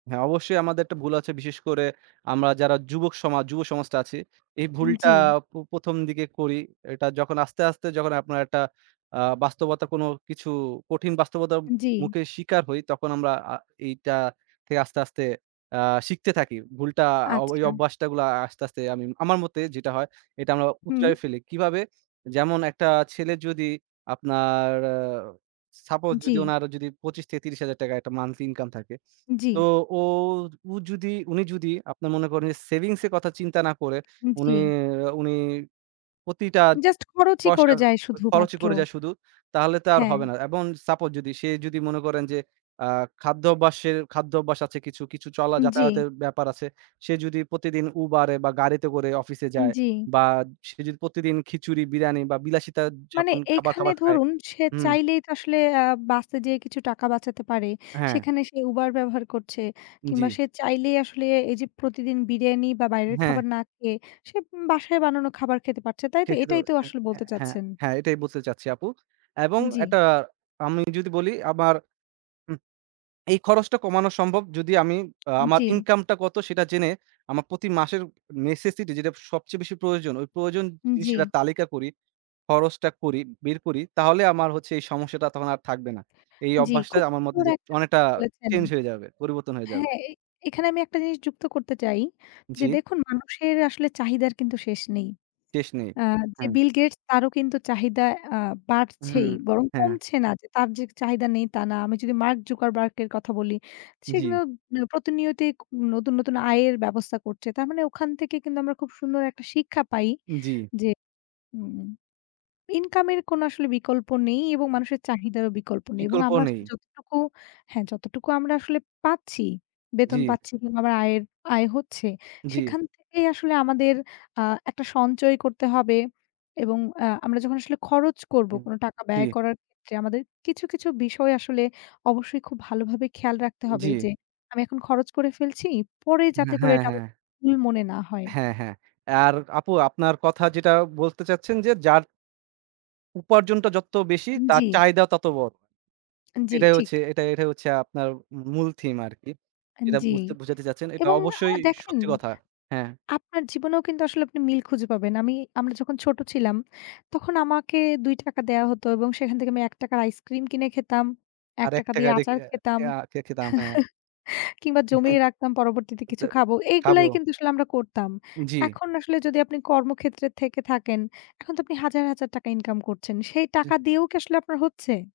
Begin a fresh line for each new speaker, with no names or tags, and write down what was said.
হ্যাঁ, অবশ্যই আমাদের একটা ভুল আছে বিশেষ করে আমরা যারা যুবক সমাজ যুব সমাজটা আছি এই ভুলটা
জ্বি।
প প্রথম দিকে করি। এটা যখন আস্তে, আস্তে যখন আপনার একটা আ বাস্তবতার কোনো কিছু কঠিন বাস্তবতার
জ্বি।
মুখে শিকার হই তখন আমরা আ এইটা থেকে আস্তে, আস্তে আ শিখতে থাকি। ভুলটা ও ওই
আচ্ছা।
অভ্যাসটা গুলো আস্তে, আস্তে আমি আমার মতে যেটা হয় এটা আমরা
হুম।
উতরাই ফেলি। কিভাবে? যেমন একটা ছেলে যদি আপনার suppose যদি
জ্বি।
ওনার যদি ২৫ থেকে ৳৩০,০০০ একটা monthly income থাকে তো
জ্বি।
ও উ যদি উনি যদি আপনার মনে করেন যে সেভিংস এর কথা চিন্তা না করে উনি
জ্বি।
উনি প্রতিটা
জাস্ট খরচই
পয়সা
করে যায়
খরচই
শুধুমাত্র।
করে যায় শুধু তাহলে তো আর
হ্যাঁ।
হবে না এবং suppose যদি সে যদি মনে করেন যে আ খাদ্য অভ্যাসের খাদ্য অভ্যাস আছে কিছু, কিছু চলা
জ্বি।
যাতায়াতের ব্যাপার আছে। সে যদি প্রতিদিন উবারে বা গাড়িতে করে অফিসে যায়
জ্বি।
বা সে যদি প্রতিদিন খিচুড়ি, বিরিয়ানি বা বিলাসিতা
মানে
যাপন খাবা
এখানে
খাবার খায়।
ধরুন সে
হুম।
চাইলেই তো আসলে আ বাসে যেয়ে কিছু টাকা বাঁচাতে পারে,
হ্যাঁ।
সেখানে সে উবার ব্যবহার করছে কিংবা
জ্বি।
সে চাইলেই আসলে এই যে প্রতিদিন বিরিয়ানি বা বাইরের
হ্যাঁ।
খাবার না খেয়ে সে বাসায় বানানো খাবার খেতে পারছে তাই তো
ঠিকই তো
এটাই তো
বলেছে,
আসলে
হ্যাঁ,
বলতে
হ্যাঁ,
চাচ্ছেন?
হ্যাঁ এটাই বুঝাতে চাচ্ছি আপু। এবং
জ্বি।
একটা আমি যদি বলি আবার উ এই খরচটা কমানো সম্ভব যদি আমি আমার
জ্বি।
ইনকাম টা কত সেটা জেনে আমার প্রতি মাসের necessity যেটা সবচেয়ে বেশি প্রয়োজন, ওই প্রয়োজন জিনিসের একটা
জ্বি।
তালিকা করি, খরচটা করি, বের করি তাহলে আমার হচ্ছে এই সমস্যাটা তখন আর থাকবে না। এই
জ্বি,
অভ্যাসটা
খুব
আমার মতে
সুন্দর
যে
একটা
অনেকটা
কথা বলেছেন।
চেঞ্জ হয়ে যাবে, পরিবর্তন হয়ে যাবে।
হ্যাঁ, এ এখানে আমি একটা জিনিস যুক্ত করতে চাই, যে
জ্বি।
দেখুন মানুষের আসলে চাহিদার কিন্তু শেষ নেই।
শেষ নেই,
আ যে
হ্যাঁ।
বিল গেটস তারও কিন্তু চাহিদা আ বাড়ছেই
হুম,
বরং
হ্যাঁ।
কমছে না। যে তার যে চাহিদা নেই তা না। আমি যদি মার্ক জুকারবার্গ এর কথা বলি, সে কিন্তু
জ্বি।
প্রতিনিয়ত নতুন, নতুন আয়ের ব্যবস্থা করছে। তার মানে ওখান থেকে কিন্তু আমরা খুব সুন্দর একটা শিক্ষা পাই
জ্বি।
যে হুম ইনকাম এর কোনো আসলে বিকল্প নেই এবং মানুষের চাহিদারও বিকল্প নেই এবং
বিকল্প
আমরা
নেই।
আসলে যতটুকু হ্যাঁ, যতটুকু আমরা আসলে পাচ্ছি, বেতন
জ্বি।
পাচ্ছি কিংবা আমার আয়ের আয় হচ্ছে
জ্বি।
সেখান থেকেই আসলে আমাদের আ একটা সঞ্চয় করতে হবে। এবং আ আমরা যখন আসলে খরচ করবো কোনো টাকা ব্যয়
জ্বি।
করার ক্ষেত্রে আমাদের কিছু, কিছু বিষয় আসলে অবশ্যই খুব ভালোভাবে খেয়াল রাখতে হবে
জ্বি।
যে আমি এখন খরচ করে ফেলছি পরে যাতে
হ্যাঁ,
করে
হ্যাঁ,
এটা আবার
হ্যাঁ।
ভুল মনে না হয়।
হ্যাঁ, হ্যাঁ। আর আপু আপনার কথা যেটা বলতে চাচ্ছেন যে যার উপার্জনটা যত বেশি তার
জ্বি।
চাহিদাও তত বড়।
জ্বি,
এটাই
ঠিক।
হচ্ছে, এটা এটাই হচ্ছে আপনার মূল থিম আরকি। যেটা
জ্বি
বুঝতে বুঝাতে চাচ্ছেন এটা
এবং আ
অবশ্যই
দেখেন
সত্যি কথা, হ্যাঁ।
আপনার জীবনেও কিন্তু আসলে আপনি মিল খুঁজে পাবেন। আমি আমরা যখন ছোট ছিলাম তখন আমাকে ৳২ দেয়া হতো এবং সেখান থেকে আমি ৳১ আইসক্রিম কিনে খেতাম, এক
আরেক
টাকা দিয়ে
টাকা রেখে
আচার খেতাম
খ খেতাম হ্যাঁ।
কিংবা জমিয়ে রাখতাম, পরবর্তিতে কিছু খাবো। এগুলাই
খাবো।
কিন্তু আসলে আমরা করতাম।
জ্বি।
এখন আসলে যদি আপনি কর্মক্ষেত্রে থেকে থাকেন, এখন তো আপনি হাজার, হাজার টাকা ইনকাম করছেন। সেই টাকা
[unintelligible]
দিয়েও কি আসলে আপনার হচ্ছে?